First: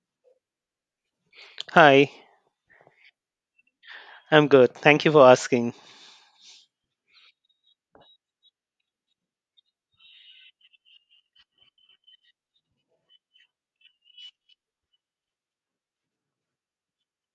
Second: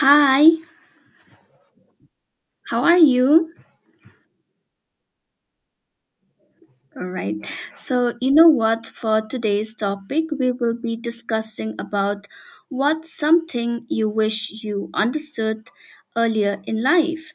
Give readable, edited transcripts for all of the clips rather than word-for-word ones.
Hi, Hi, how are you? I'm good. Thank you for asking. All right. So, you know what? For today's topic, we will be discussing about what's something you wish you understood earlier in life.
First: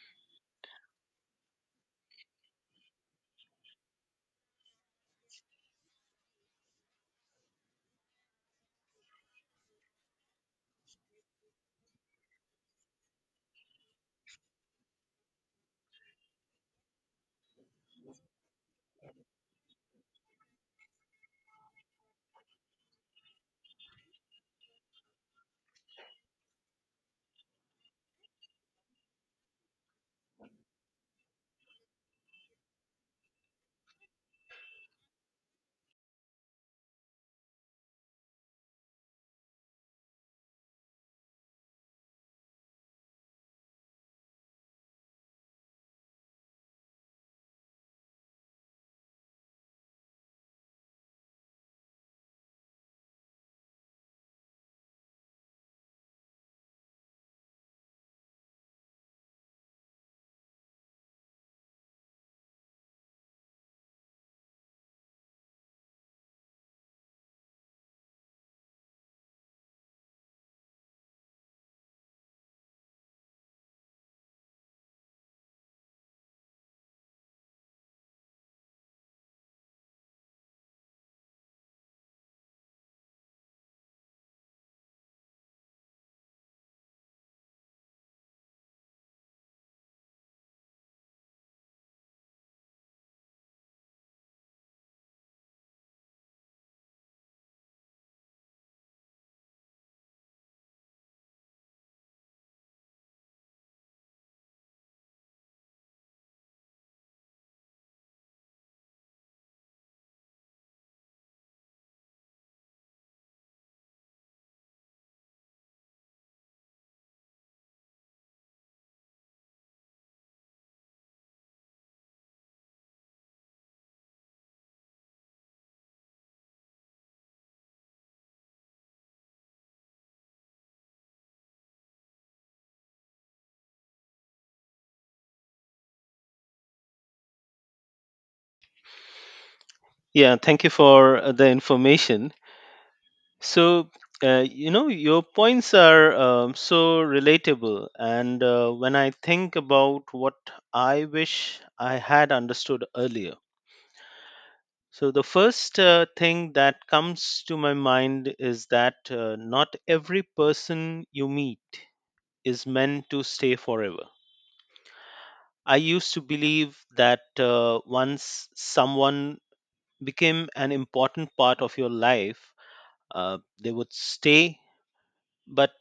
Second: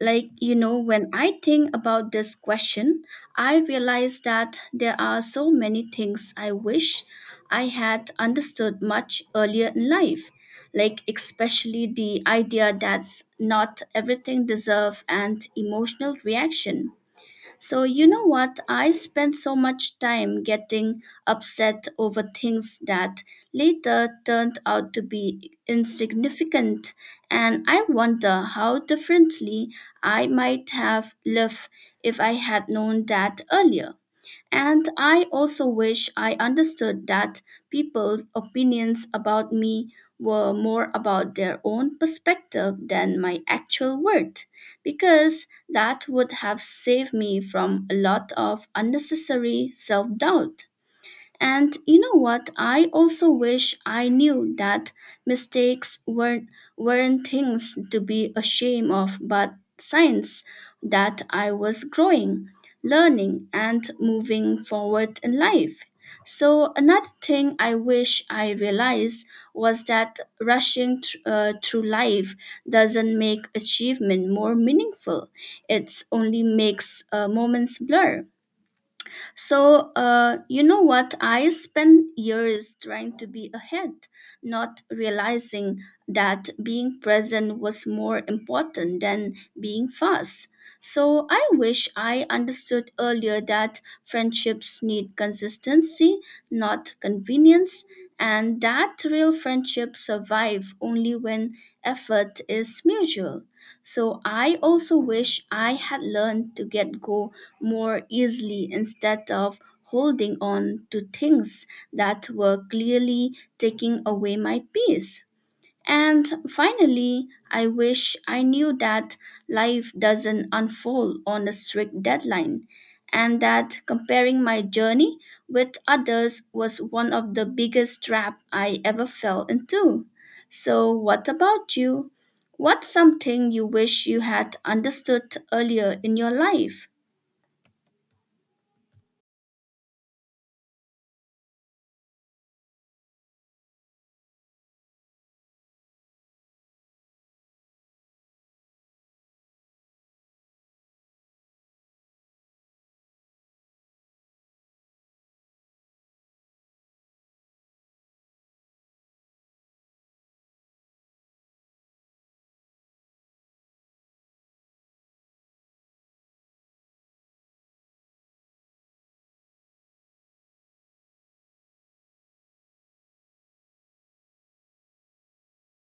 Like, you know, when I think about this question, I realize that there are so many things I wish I had understood much earlier in life. Like, especially the idea that not everything deserves an emotional reaction. So, you know what? I spent so much time getting upset over things that later turned out to be insignificant, and I wonder how differently I might have lived if I had known that earlier. And I also wish I understood that people's opinions about me were more about their own perspective than my actual worth, because that would have saved me from a lot of unnecessary self doubt. And you know what? I also wish I knew that mistakes weren't things to be ashamed of, but signs that I was growing, learning, and moving forward in life. So, another thing I wish I realized was that through life doesn't make achievement more meaningful, it only makes moments blur. So, you know what? I spent years trying to be ahead, not realizing that being present was more important than being fast. So, I wish I understood earlier that friendships need consistency, not convenience, and that real friendships survive only when effort is mutual. So, I also wish I had learned to get go more easily instead of holding on to things that were clearly taking away my peace. And finally, I wish I knew that life doesn't unfold on a strict deadline and that comparing my journey with others was one of the biggest trap I ever fell into. So, what about you? What's something you wish you had understood earlier in your life? Yeah, thank you for the information. So, your points are so relatable. And when I think about what I wish I had understood earlier, so the first thing that comes to my mind is that not every person you meet is meant to stay forever. I used to believe that once someone became an important part of your life. They would stay, but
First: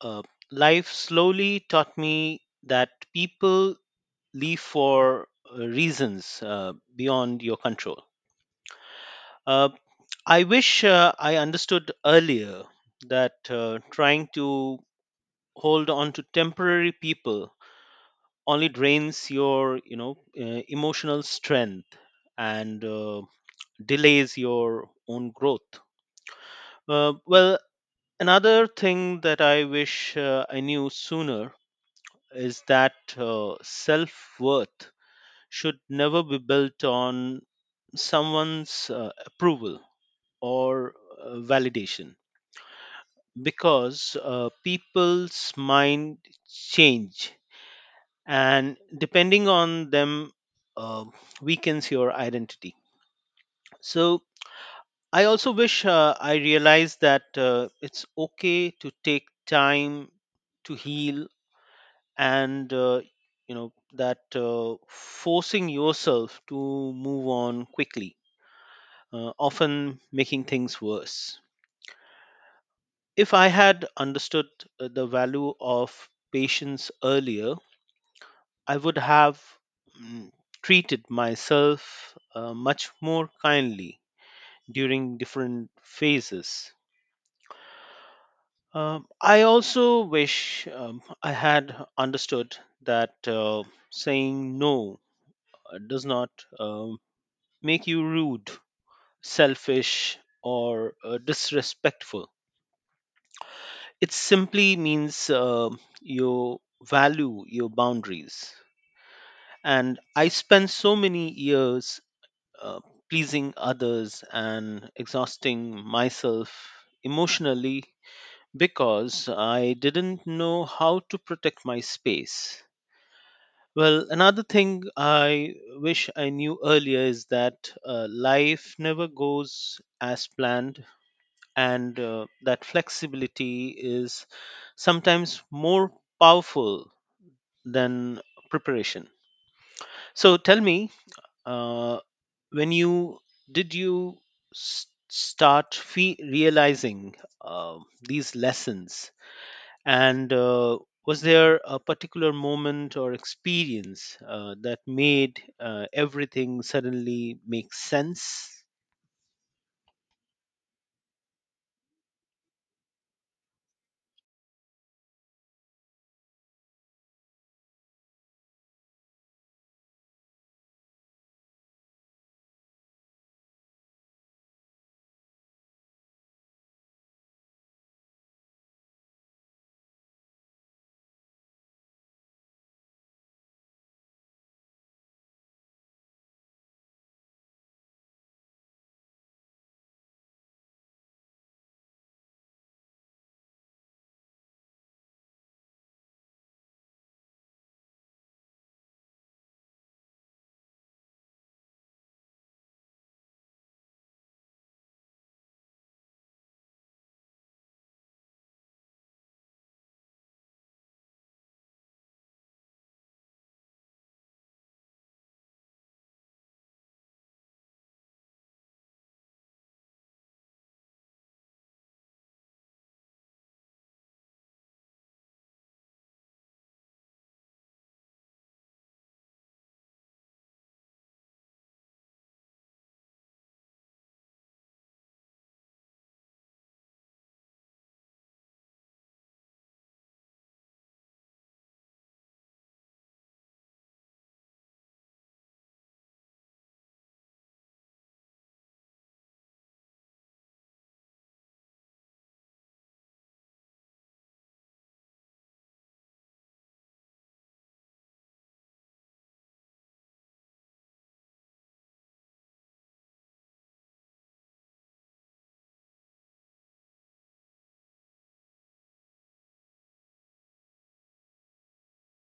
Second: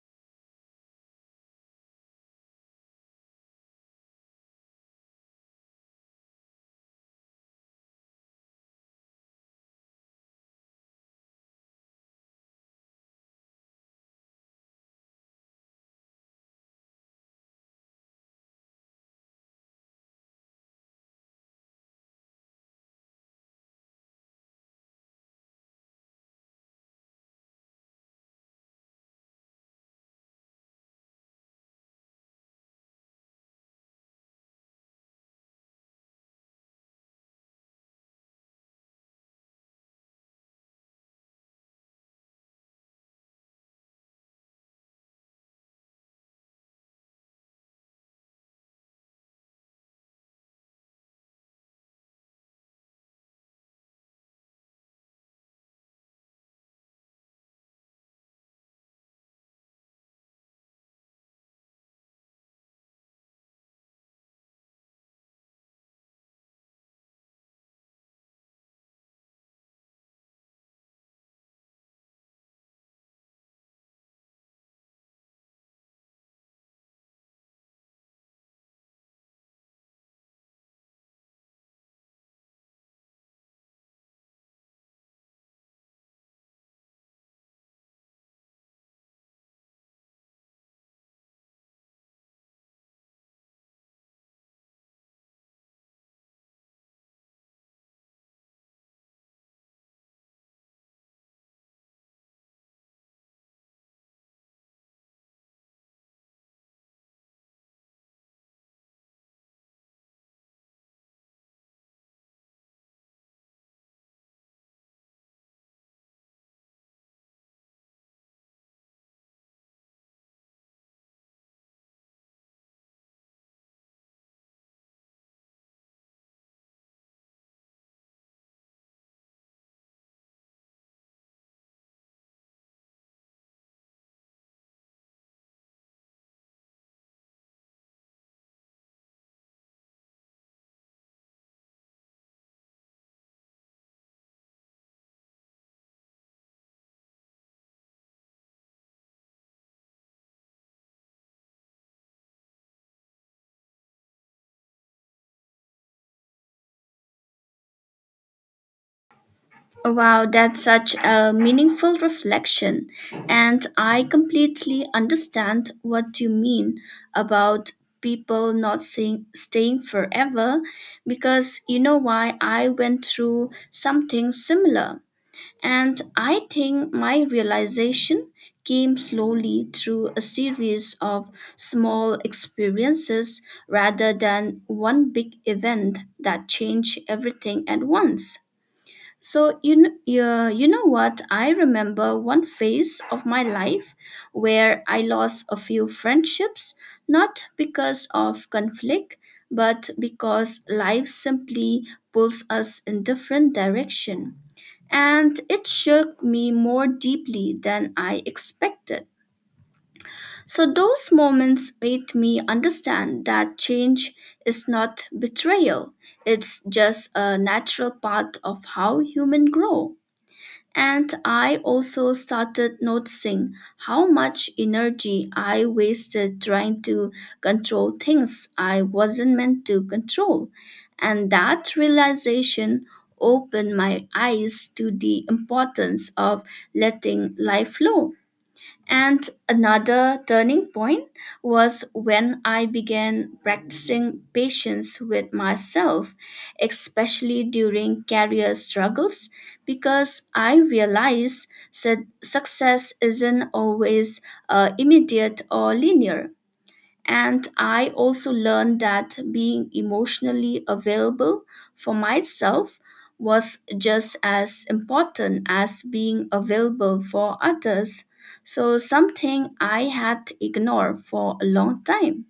uh, life slowly taught me that people leave for reasons beyond your control. Uh, I wish I understood earlier that trying to hold on to temporary people only drains your emotional strength and delays your own growth. Uh, well, Another thing that I wish I knew sooner is that self worth should never be built on someone's approval or validation because people's mind change and depending on them uh, weakens your identity. So I also wish I realized that it's okay to take time to heal and, you know, that forcing yourself to move on quickly often making things worse. If I had understood the value of patience earlier, I would have mm, treated myself much more kindly during different phases. I also wish I had understood that, saying no does not, um, make you rude, selfish, or disrespectful. It simply means you value your boundaries. And I spent so many years uh, pleasing others and exhausting myself emotionally because I didn't know how to protect my space. Well, another thing I wish I knew earlier is that life never goes as planned and that flexibility is sometimes more powerful than preparation. So tell me, uh, when you did you start realizing uh, these lessons, and was there a particular moment or experience that made everything suddenly make sense? Wow, that's such a meaningful reflection. And I completely understand what you mean about people not seeing, staying forever because you know why I went through something similar. And I think my realization came slowly through a series of small experiences rather than one big event that changed everything at once. So you know, yeah, you know what? I remember one phase of my life where I lost a few friendships, not because of conflict, but because life simply pulls us in different direction. And it shook me more deeply than I expected. So those moments made me understand that change is not betrayal. It's just a natural part of how humans grow. And I also started noticing how much energy I wasted trying to control things I wasn't meant to control. And that realization opened my eyes to the importance of letting life flow. And another turning point was when I began practicing patience with myself, especially during career struggles, because I realized that success isn't always immediate or linear. And I also learned that being emotionally available for myself was just as important as being available for others. So, something I had ignored for a long time.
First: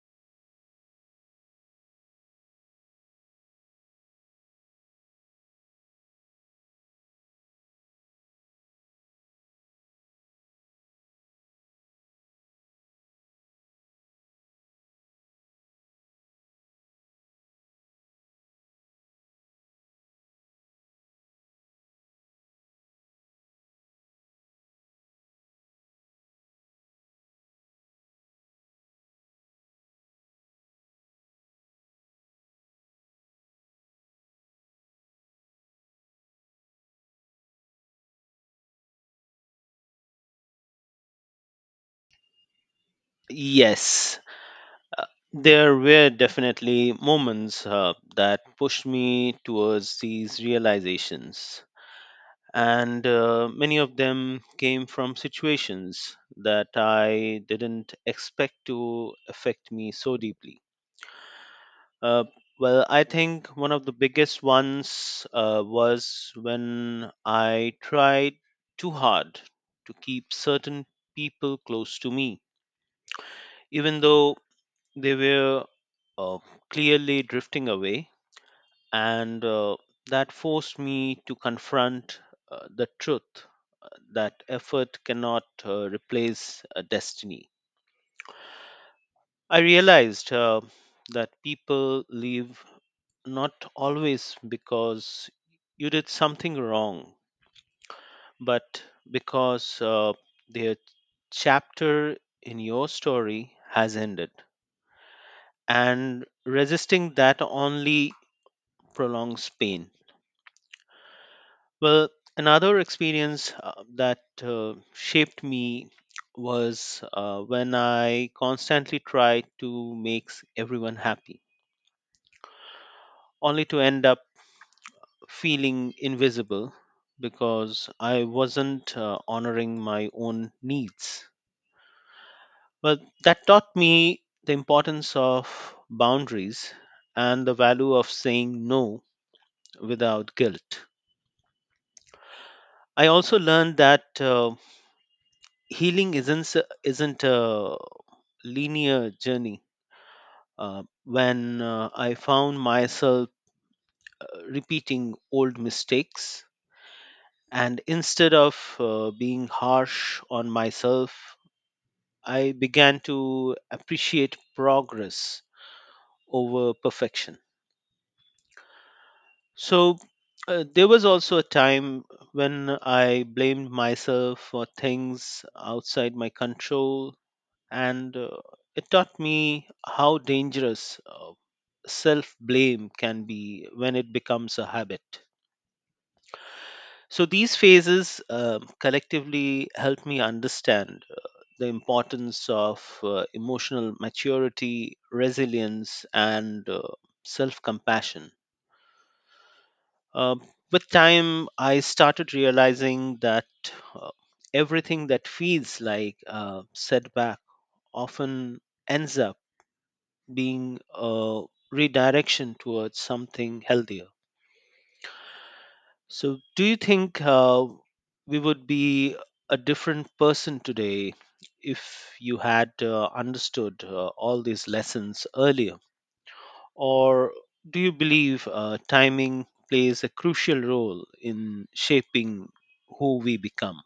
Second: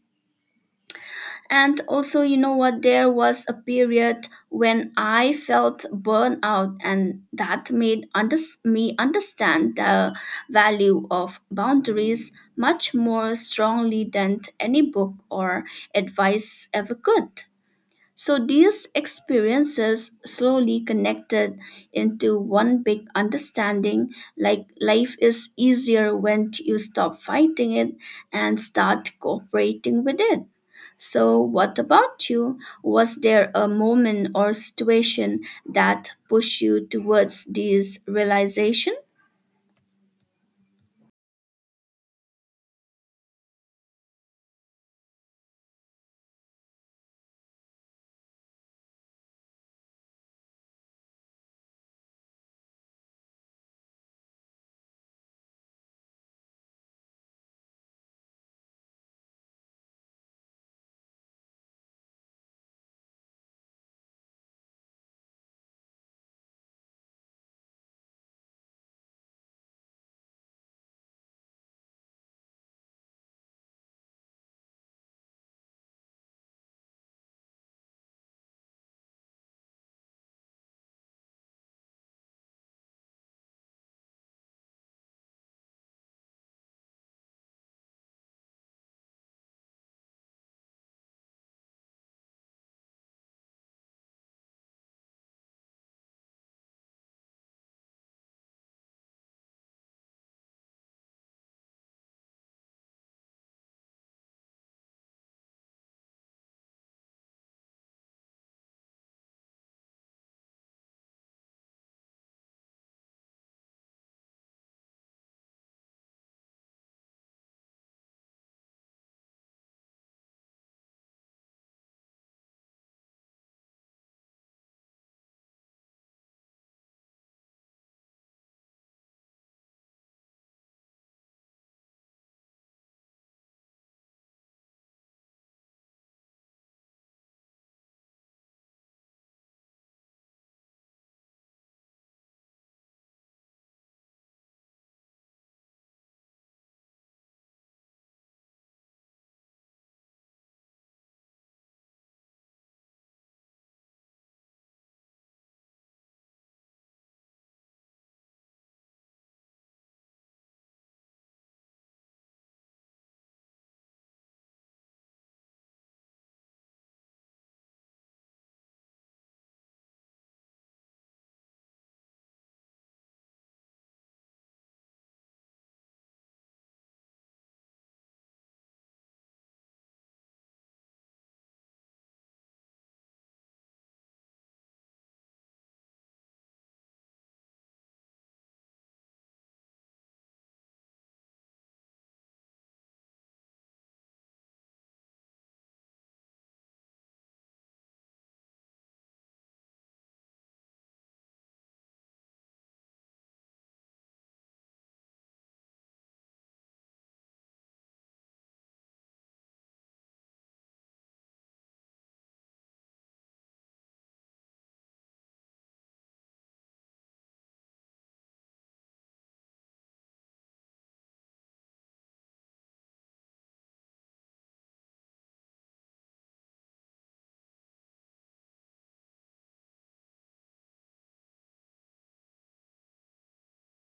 And also, you know what? There was a period when I felt burnout, and that made me understand the value of boundaries much more strongly than any book or advice ever could. So, these experiences slowly connected into one big understanding like life is easier when you stop fighting it and start cooperating with it. So, what about you? Was there a moment or situation that pushed you towards this realization? Yes, there were definitely moments that pushed me towards these realizations, and many of them came from situations that I didn't expect to affect me so deeply. Uh, I think one of the biggest ones was when I tried too hard to keep certain people close to me, even though they were uh, clearly drifting away, and that forced me to confront the truth that effort cannot replace destiny. I realized that people leave not always because you did something wrong, but because their chapter in your story has ended. And resisting that only prolongs pain. Well, another experience that shaped me was when I constantly tried to make everyone happy, only to end up feeling invisible because I wasn't honoring my own needs. Well, that taught me the importance of boundaries and the value of saying no without guilt. I also learned that healing isn't a linear journey. When I found myself uh, repeating old mistakes, and instead of being harsh on myself, I began to appreciate progress over perfection. So there was also a time when I blamed myself for things outside my control, and it taught me how dangerous self blame can be when it becomes a habit. So, these phases collectively help me understand the importance of emotional maturity, resilience, and self compassion. Um with time, I started realizing that uh, everything that feels like a setback often ends up being a redirection towards something healthier. So, do you think we would be a different person today if you had understood all these lessons earlier? Or do you believe timing plays a crucial role in shaping who we become?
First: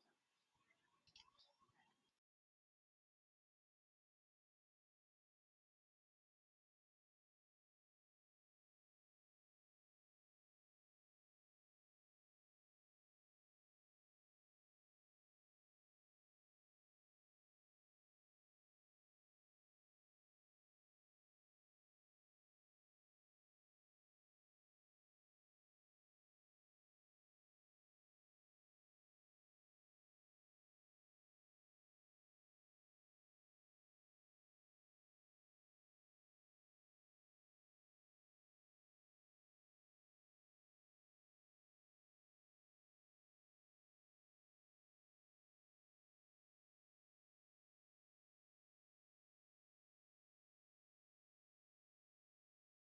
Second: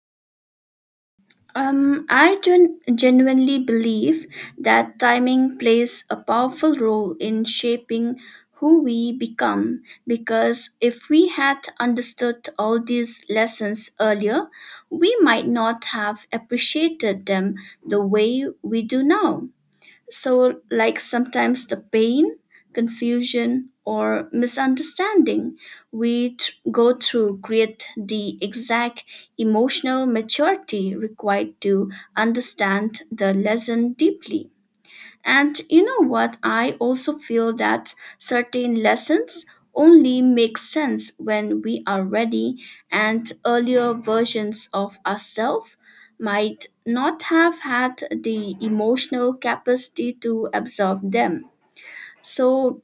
I genuinely believe that timing plays a powerful role in shaping who we become because if we had understood all these lessons earlier, we might not have appreciated them the way we do now. So, like sometimes the pain, confusion, or misunderstanding we go through create the exact emotional maturity required to understand the lesson deeply. And you know what? I also feel that certain lessons only make sense when we are ready, and earlier versions of ourselves might not have had the emotional capacity to absorb them. So,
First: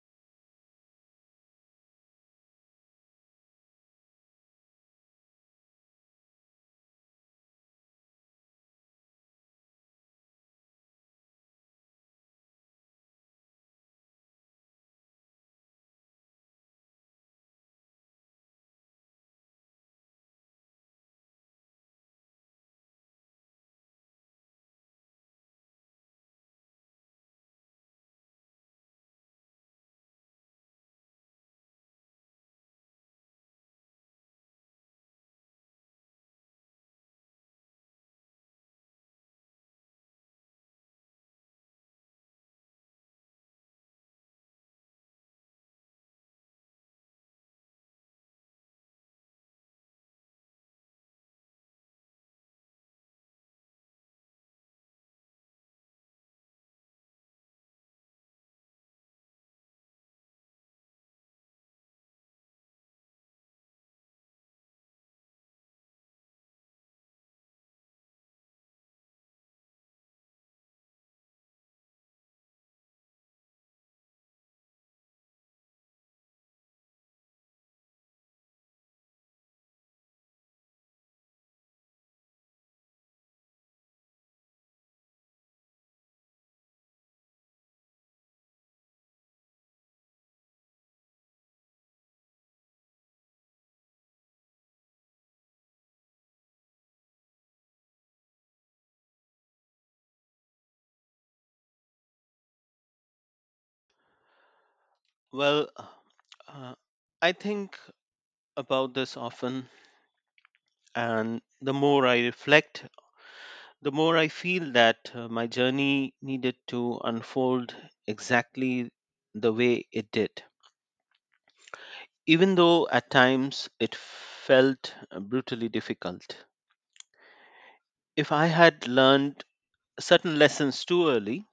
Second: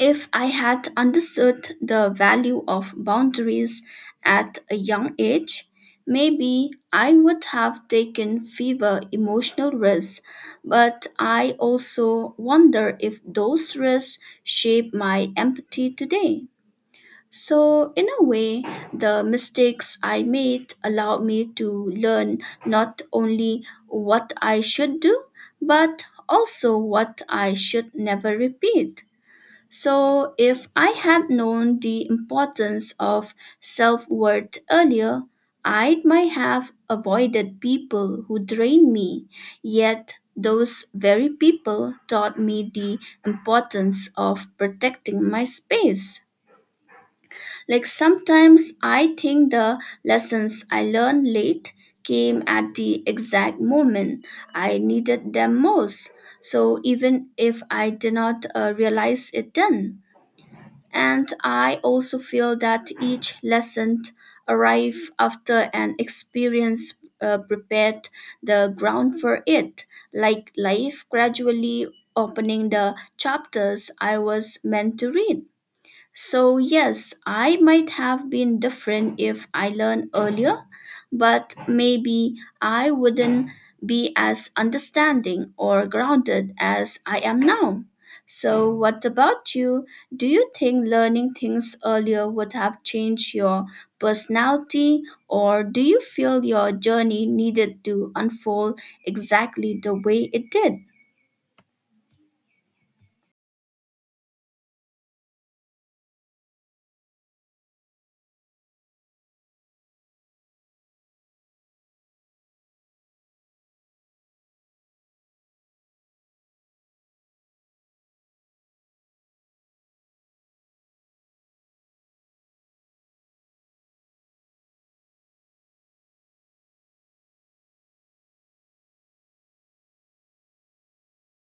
if I had understood the value of boundaries at a young age, maybe I would have taken fewer emotional risks, but I also wonder if those risks shape my empathy today. So, in a way, the mistakes I made allowed me to learn not only what I should do, but also what I should never repeat. So, if I had known the importance of self worth earlier, I might have avoided people who drained me. Yet, those very people taught me the importance of protecting my space. Like sometimes I think the lessons I learned late came at the exact moment I needed them most. So, even if I did not realize it then, and I also feel that each lesson arrived after an experience prepared the ground for it, like life gradually opening the chapters I was meant to read. So, yes, I might have been different if I learned earlier, but maybe I wouldn't be as understanding or grounded as I am now. So, what about you? Do you think learning things earlier would have changed your personality, or do you feel your journey needed to unfold exactly the way it did? Well, uh, I think about this often, and the more I reflect, the more I feel that my journey needed to unfold exactly the way it did, even though at times it felt brutally difficult. If I had learned certain lessons too early,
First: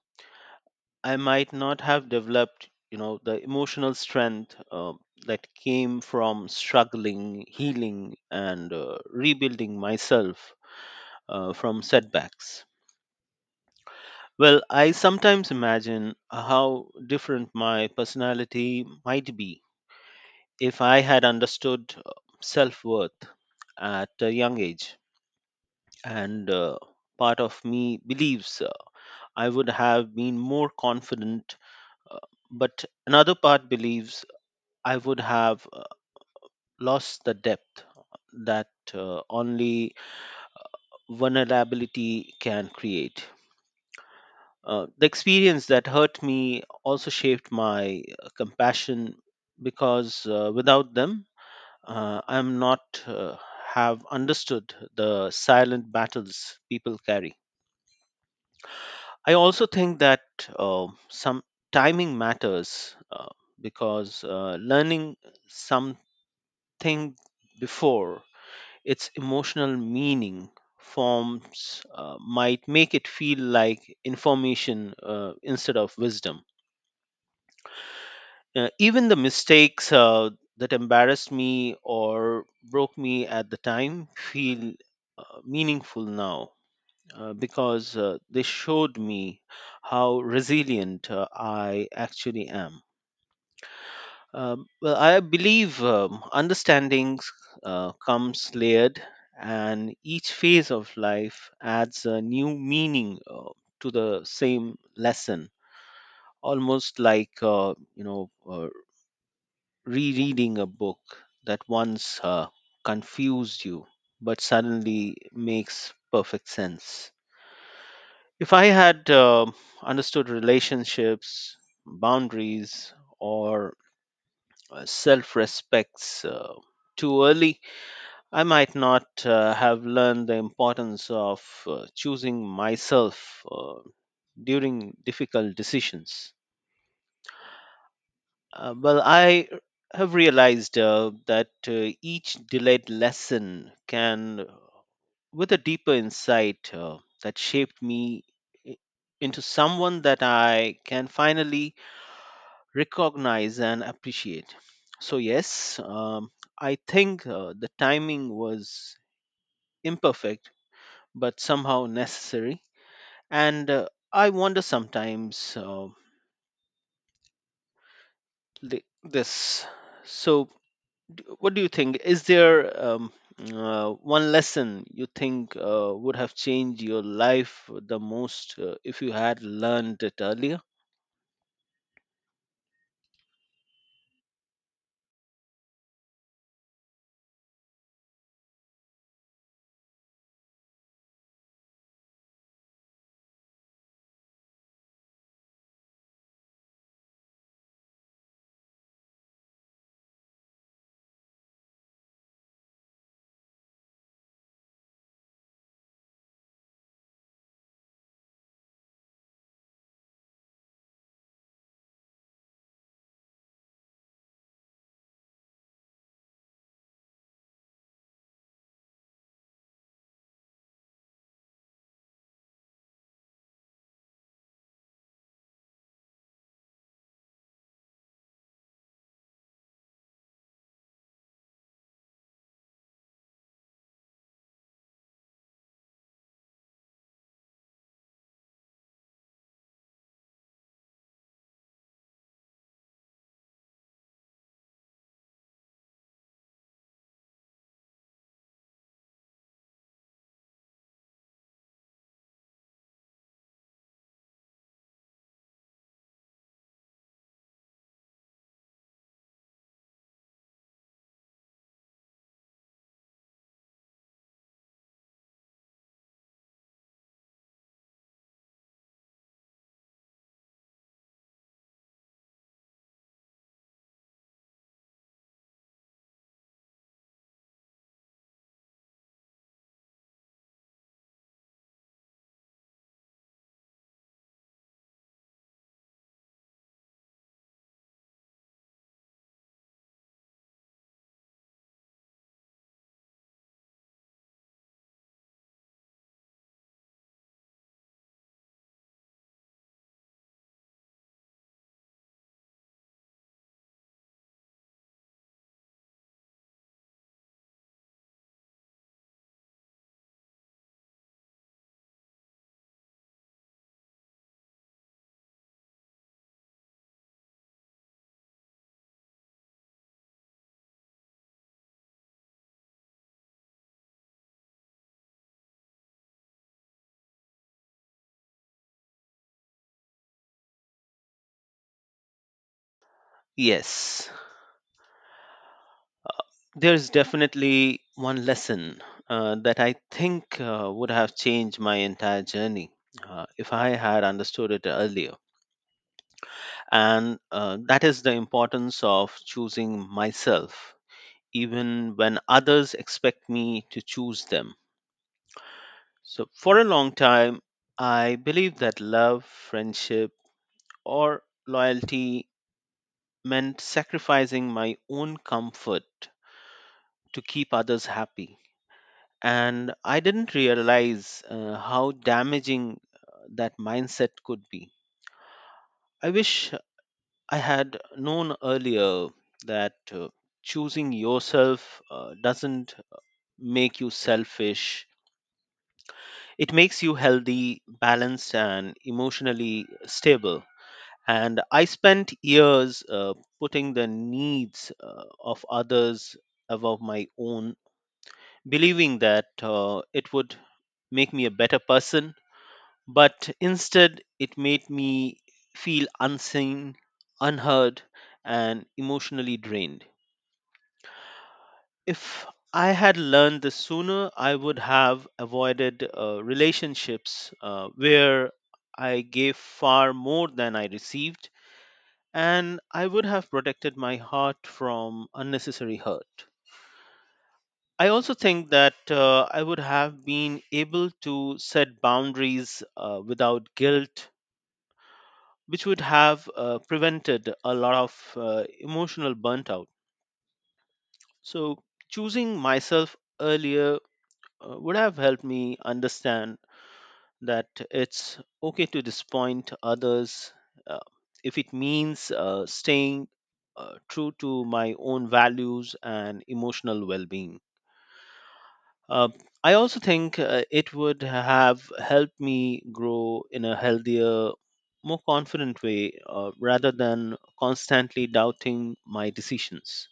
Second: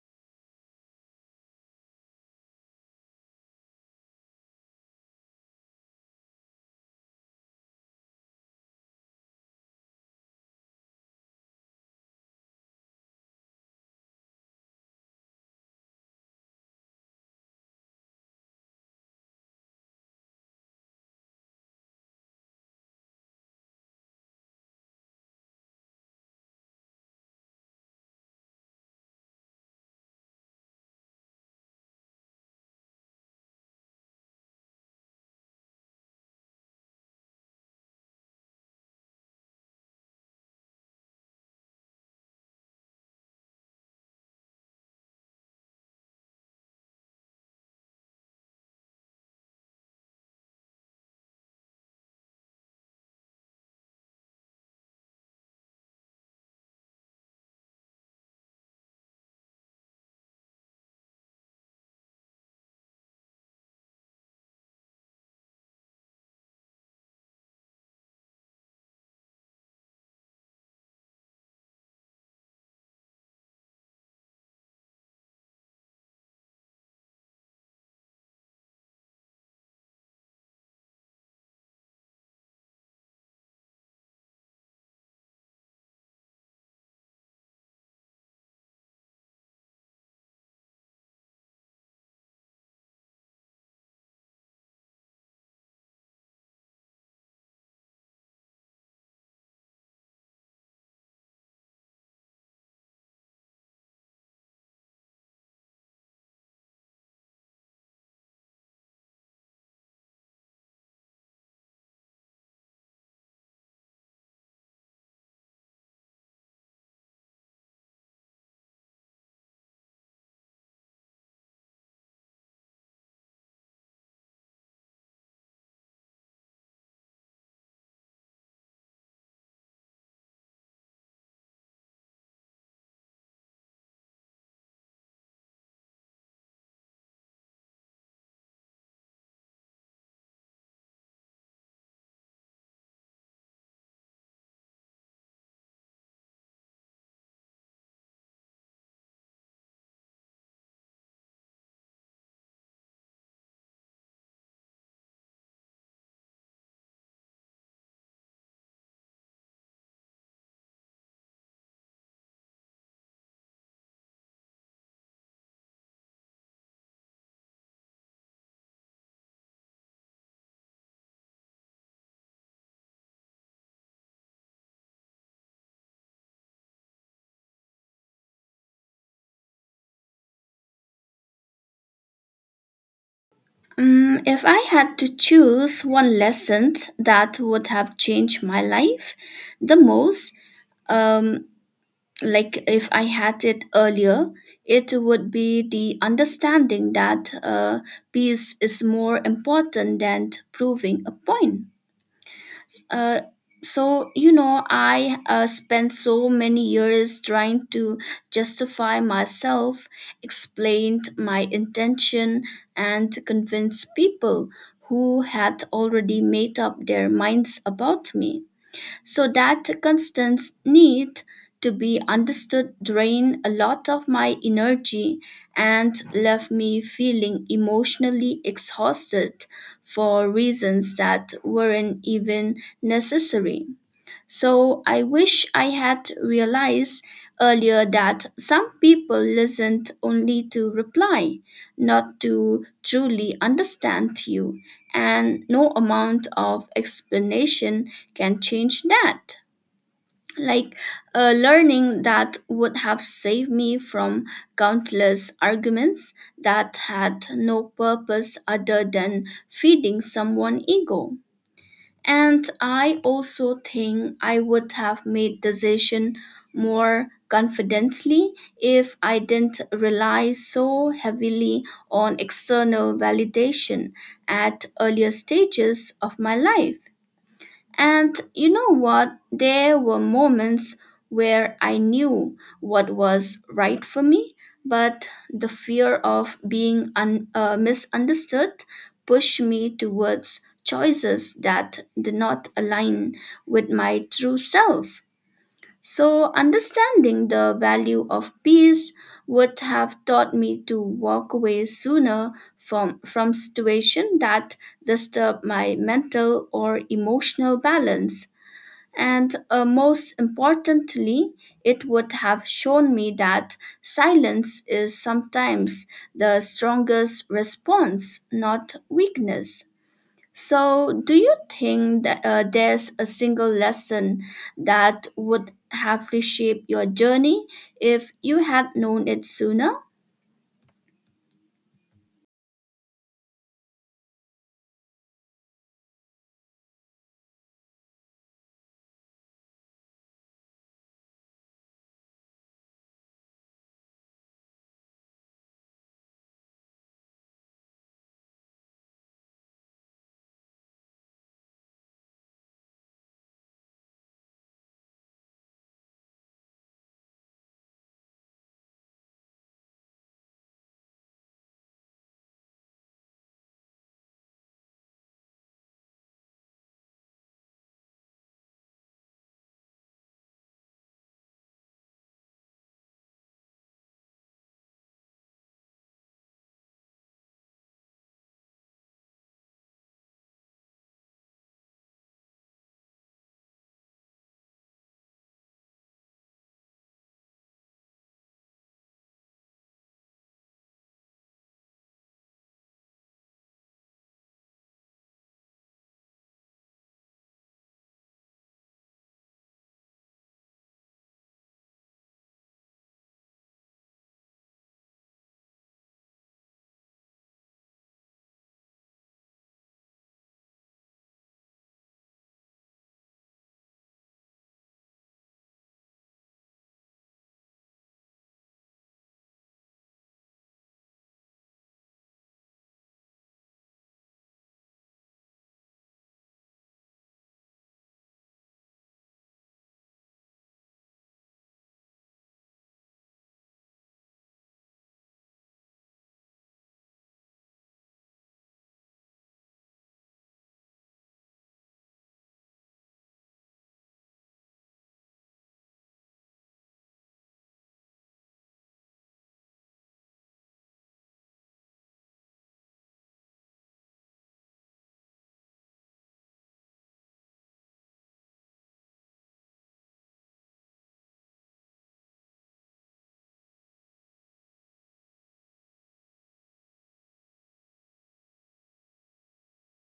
I might not have developed, you know, the emotional strength that came from struggling, healing, and rebuilding myself from setbacks. Well, I sometimes imagine how different my personality might be if I had understood self worth at a young age. And part of me believes I would have been more confident, uh, but another part believes I would have lost the depth that only vulnerability can create. The experience that hurt me also shaped my compassion because without them, I'm not uh, have understood the silent battles people carry. I also think that some timing matters, because learning something before its emotional meaning forms might make it feel like information instead of wisdom. Even the mistakes that embarrassed me or broke me at the time feel meaningful now because they showed me how resilient I actually am. Well, I believe understanding comes layered, and each phase of life adds a new meaning to the same lesson. Almost like, you know, rereading a book that once confused you but suddenly makes perfect sense. If I had understood relationships, boundaries, or self respects too early, I might not have learned the importance of choosing myself uh, during difficult decisions. I have realized that each delayed lesson can, with a deeper insight that shaped me i- into someone that I can finally recognize and appreciate. So, yes, I think the timing was imperfect, but somehow necessary. And I wonder sometimes this. So, what do you think, is there um, uh, one lesson you think would have changed your life the most if you had learned it earlier? Mm, if I had to choose one lesson that would have changed my life the most, um, like if I had it earlier, it would be the understanding that peace is more important than proving a point. Uh, so you know, I spent so many years trying to justify myself, explained my intention, and convince people who had already made up their minds about me. So that constant need to be understood drained a lot of my energy and left me feeling emotionally exhausted for reasons that weren't even necessary. So I wish I had realized earlier that some people listened only to reply, not to truly understand you, and no amount of explanation can change that. Like a learning that would have saved me from countless arguments that had no purpose other than feeding someone ego. And I also think I would have made decision more confidently if I didn't rely so heavily on external validation at earlier stages of my life. And you know what? There were moments where I knew what was right for me, but the fear of being misunderstood pushed me towards choices that did not align with my true self. So, understanding the value of peace would have taught me to walk away sooner from situations that disturb my mental or emotional balance. And most importantly, it would have shown me that silence is sometimes the strongest response, not weakness. So, do you think that there's a single lesson that would have reshaped your journey if you had known it sooner? Yes, there's definitely one lesson that I think would have changed my entire journey if I had understood it earlier, and that is the importance of choosing myself even when others expect me to choose them. So, for a long time, I believed that love, friendship, or loyalty meant sacrificing my own comfort to keep others happy. And I didn't realize how damaging that mindset could be. I wish I had known earlier that choosing yourself doesn't make you selfish. It makes you healthy, balanced, and emotionally stable. And I spent years putting the needs of others above my own, believing that it would make me a better person. But instead, it made me feel unseen, unheard, and emotionally drained. If I had learned this sooner, I would have avoided relationships where I gave far more than I received, and I would have protected my heart from unnecessary hurt. I also think that I would have been able to set boundaries without guilt, which would have prevented a lot of emotional burnt out. So, choosing myself earlier would have helped me understand that it's okay to disappoint others uh, if it means staying true to my own values and emotional well being. Uh, I also think it would have helped me grow in a healthier, more confident way rather than constantly doubting my decisions.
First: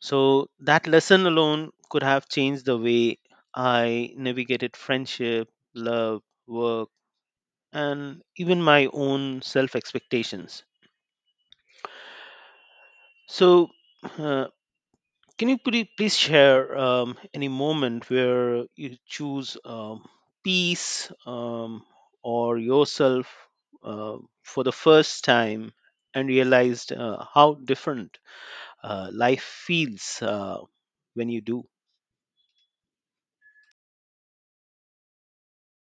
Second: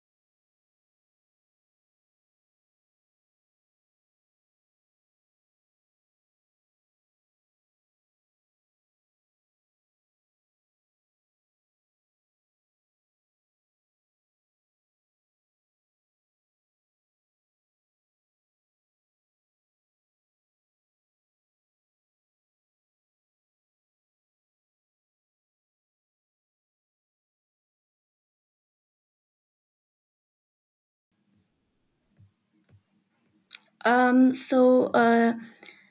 So, that lesson alone could have changed the way I navigated friendship, love, work and even my own self expectations. So, uh, can you please share any moment where you choose peace or yourself uh, for the first time and realized how different life feels when you do? Um, so, uh,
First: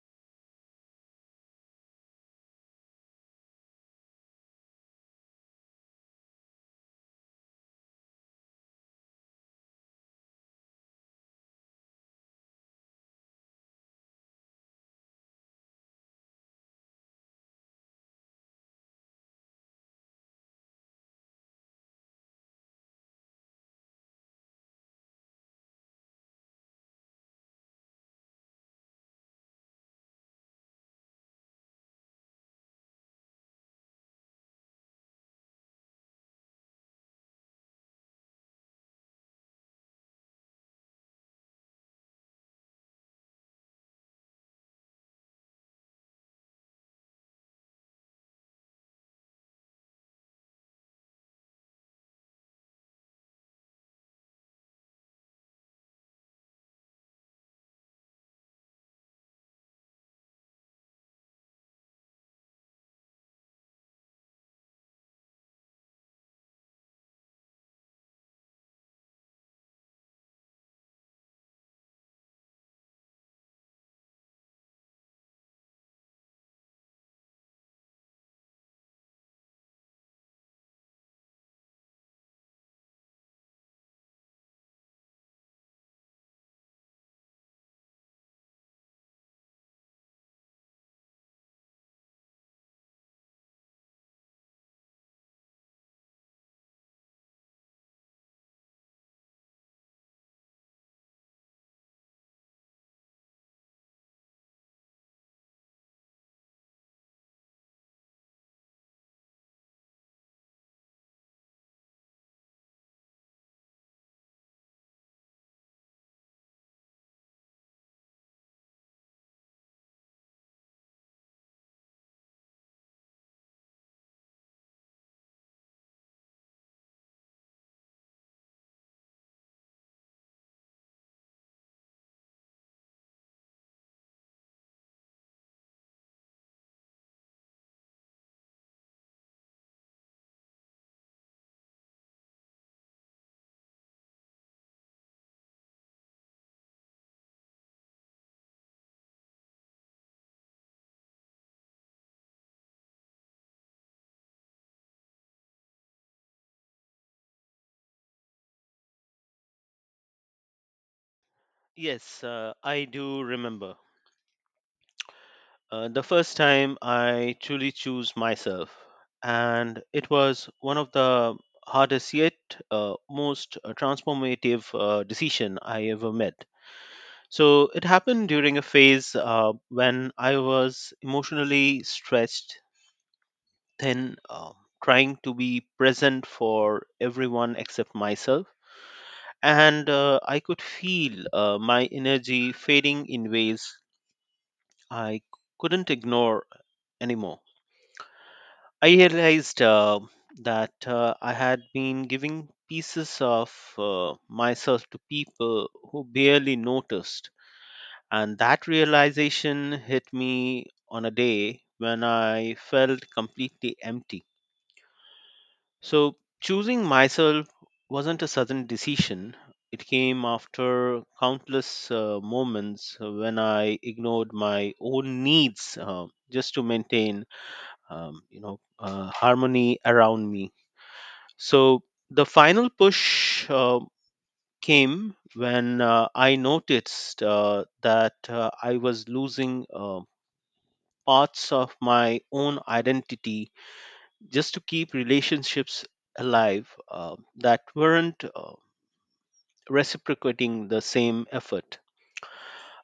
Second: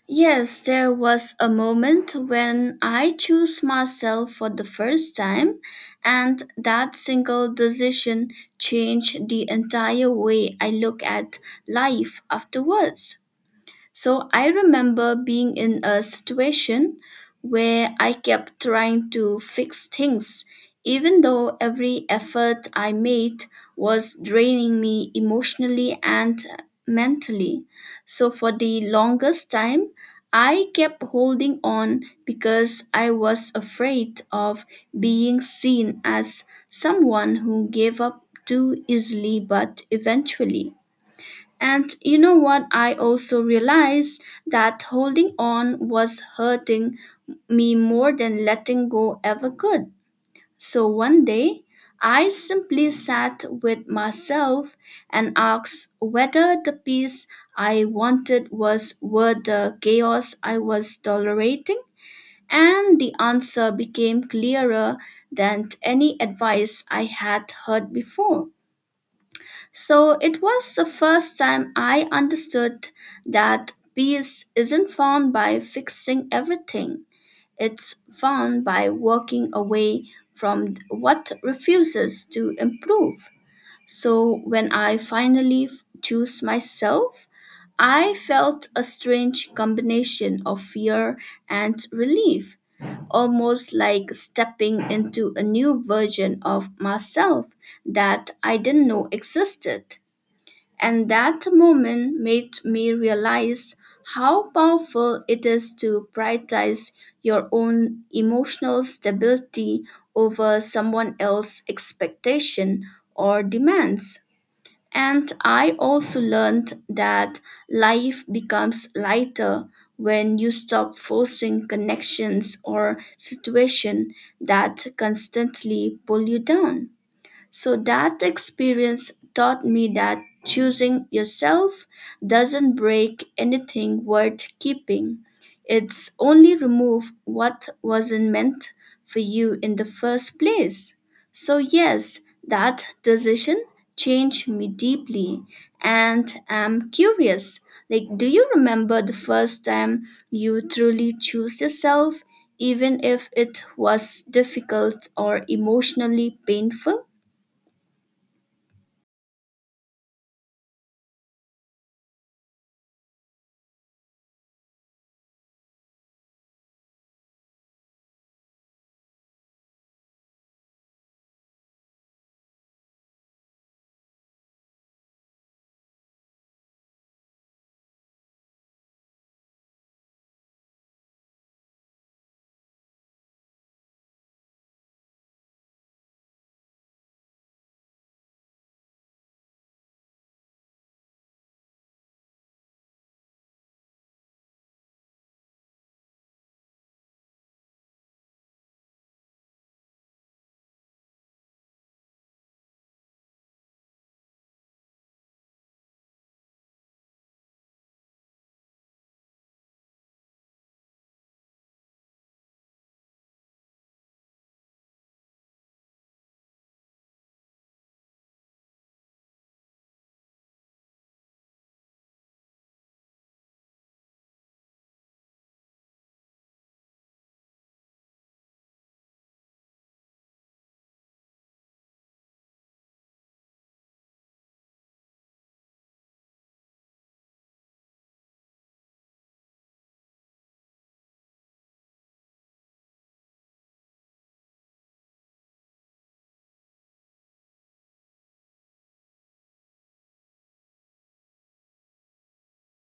yes, there was a moment when I chose myself for the first time, and that single decision changed the entire way I look at life afterwards. So I remember being in a situation where I kept trying to fix things, even though every effort I made was draining me emotionally and mentally. So for the longest time, I kept holding on because I was afraid of being seen as someone who gave up too easily, but eventually. And you know what? I also realized that holding on was hurting me more than letting go ever could. So one day, I simply sat with myself and asked whether the peace I wanted was worth the chaos I was tolerating. And the answer became clearer than any advice I had heard before. So it was the first time I understood that peace isn't found by fixing everything. It's found by walking away from what refuses to improve. So when I finally choose myself, I felt a strange combination of fear and relief, almost like stepping into a new version of myself that I didn't know existed. And that moment made me realize how powerful it is to prioritize your own emotional stability over someone else's expectation or demands. And I also learned that life becomes lighter when you stop forcing connections or situation that constantly pull you down. So that experience taught me that choosing yourself doesn't break anything worth keeping. It's only remove what wasn't meant for you in the first place. So yes, that decision changed me deeply, and I'm curious. Like, do you remember the first time you truly chose yourself, even if it was difficult or emotionally painful? Yes, I do remember. The first time I truly choose myself, and it was one of the hardest yet most transformative decision I ever made. So it happened during a phase when I was emotionally stretched, thin, trying to be present for everyone except myself, and I could feel my energy fading in ways I couldn't ignore anymore. I realized that I had been giving pieces of myself to people who barely noticed. And that realization hit me on a day when I felt completely empty. So, choosing myself wasn't a sudden decision, it came after countless moments when I ignored my own needs just to maintain harmony around me. So the final push came when I noticed that I was losing parts of my own identity just to keep relationships alive that weren't reciprocating the same effort.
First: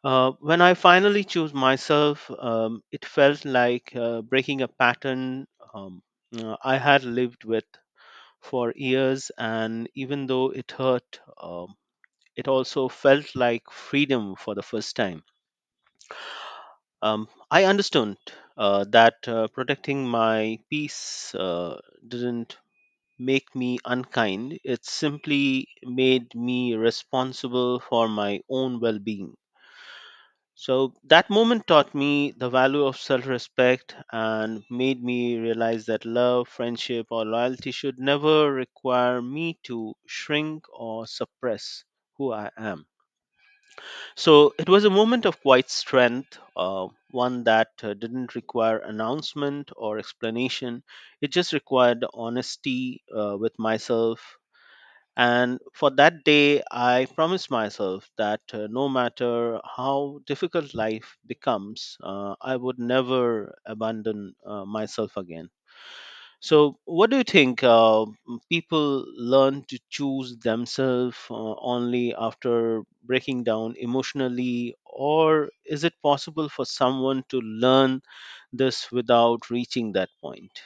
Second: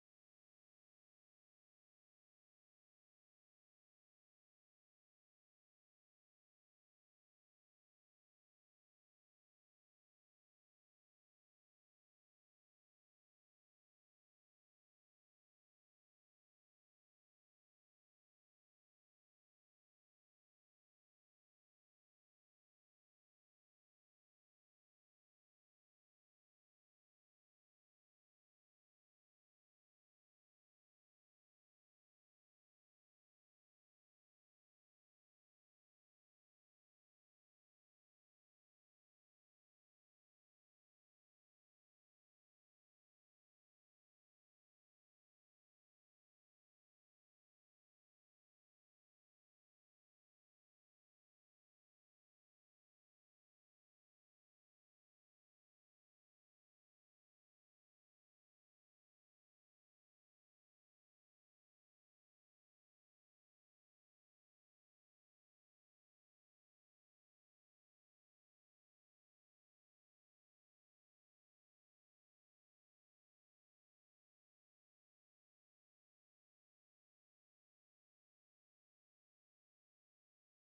When I finally chose myself, it felt like breaking a pattern um, I had lived with for years, and even though it hurt, it also felt like freedom for the first time. I understood that protecting my peace didn't make me unkind, it simply made me responsible for my own well being. So that moment taught me the value of self respect and made me realize that love, friendship, or loyalty should never require me to shrink or suppress who I am. So it was a moment of quiet strength, one that didn't require announcement or explanation. It just required honesty with myself. And for that day, I promised myself that no matter how difficult life becomes, I would never abandon myself again. So, what do you think? M- people learn to choose themselves only after breaking down emotionally, or is it possible for someone to learn this without reaching that point?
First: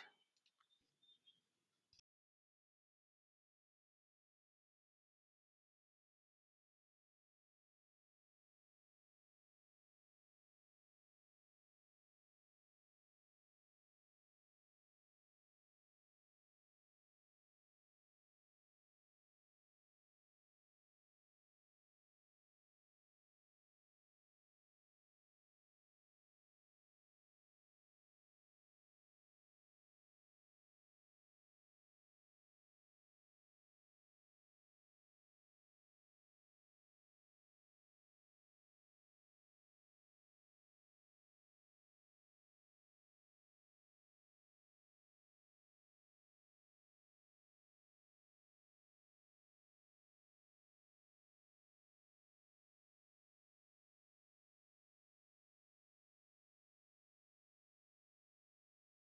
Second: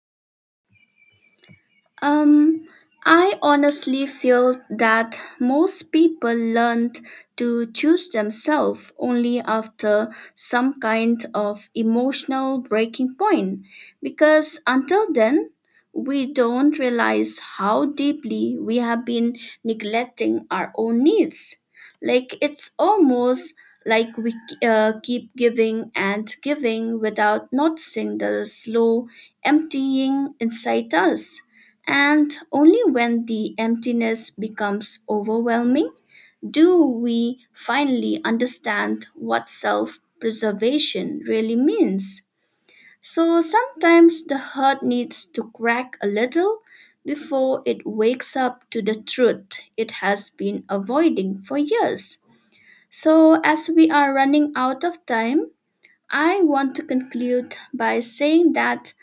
Um, I honestly feel that most people learned to choose themselves only after some kind of emotional breaking point, because until then, we don't realize how deeply we have been neglecting our own needs. Like it's almost like we keep giving and giving without noticing the slow emptying inside us. And only when the emptiness becomes overwhelming do we finally understand what self preservation really means. So sometimes the heart needs to crack a little before it wakes up to the truth it has been avoiding for years. So, as we are running out of time, I want to conclude by saying that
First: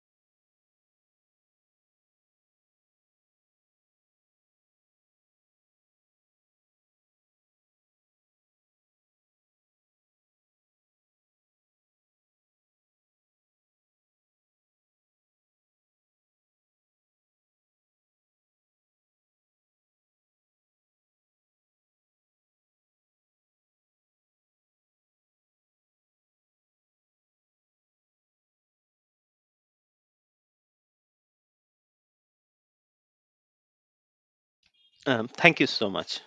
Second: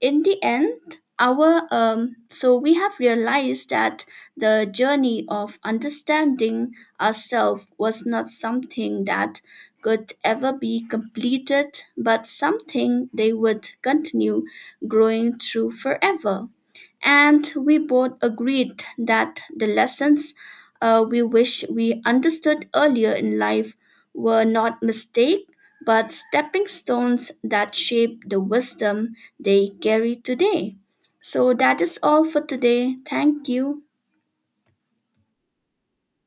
in the end our so we have realized that the journey of understanding ourselves was not something that could ever be completed but something they would continue growing through forever, and we both agreed that the lessons we wish we understood earlier in life were not mistakes but stepping stones that shape the wisdom they carry today. So that is all for today. Thank you. Thank you so much.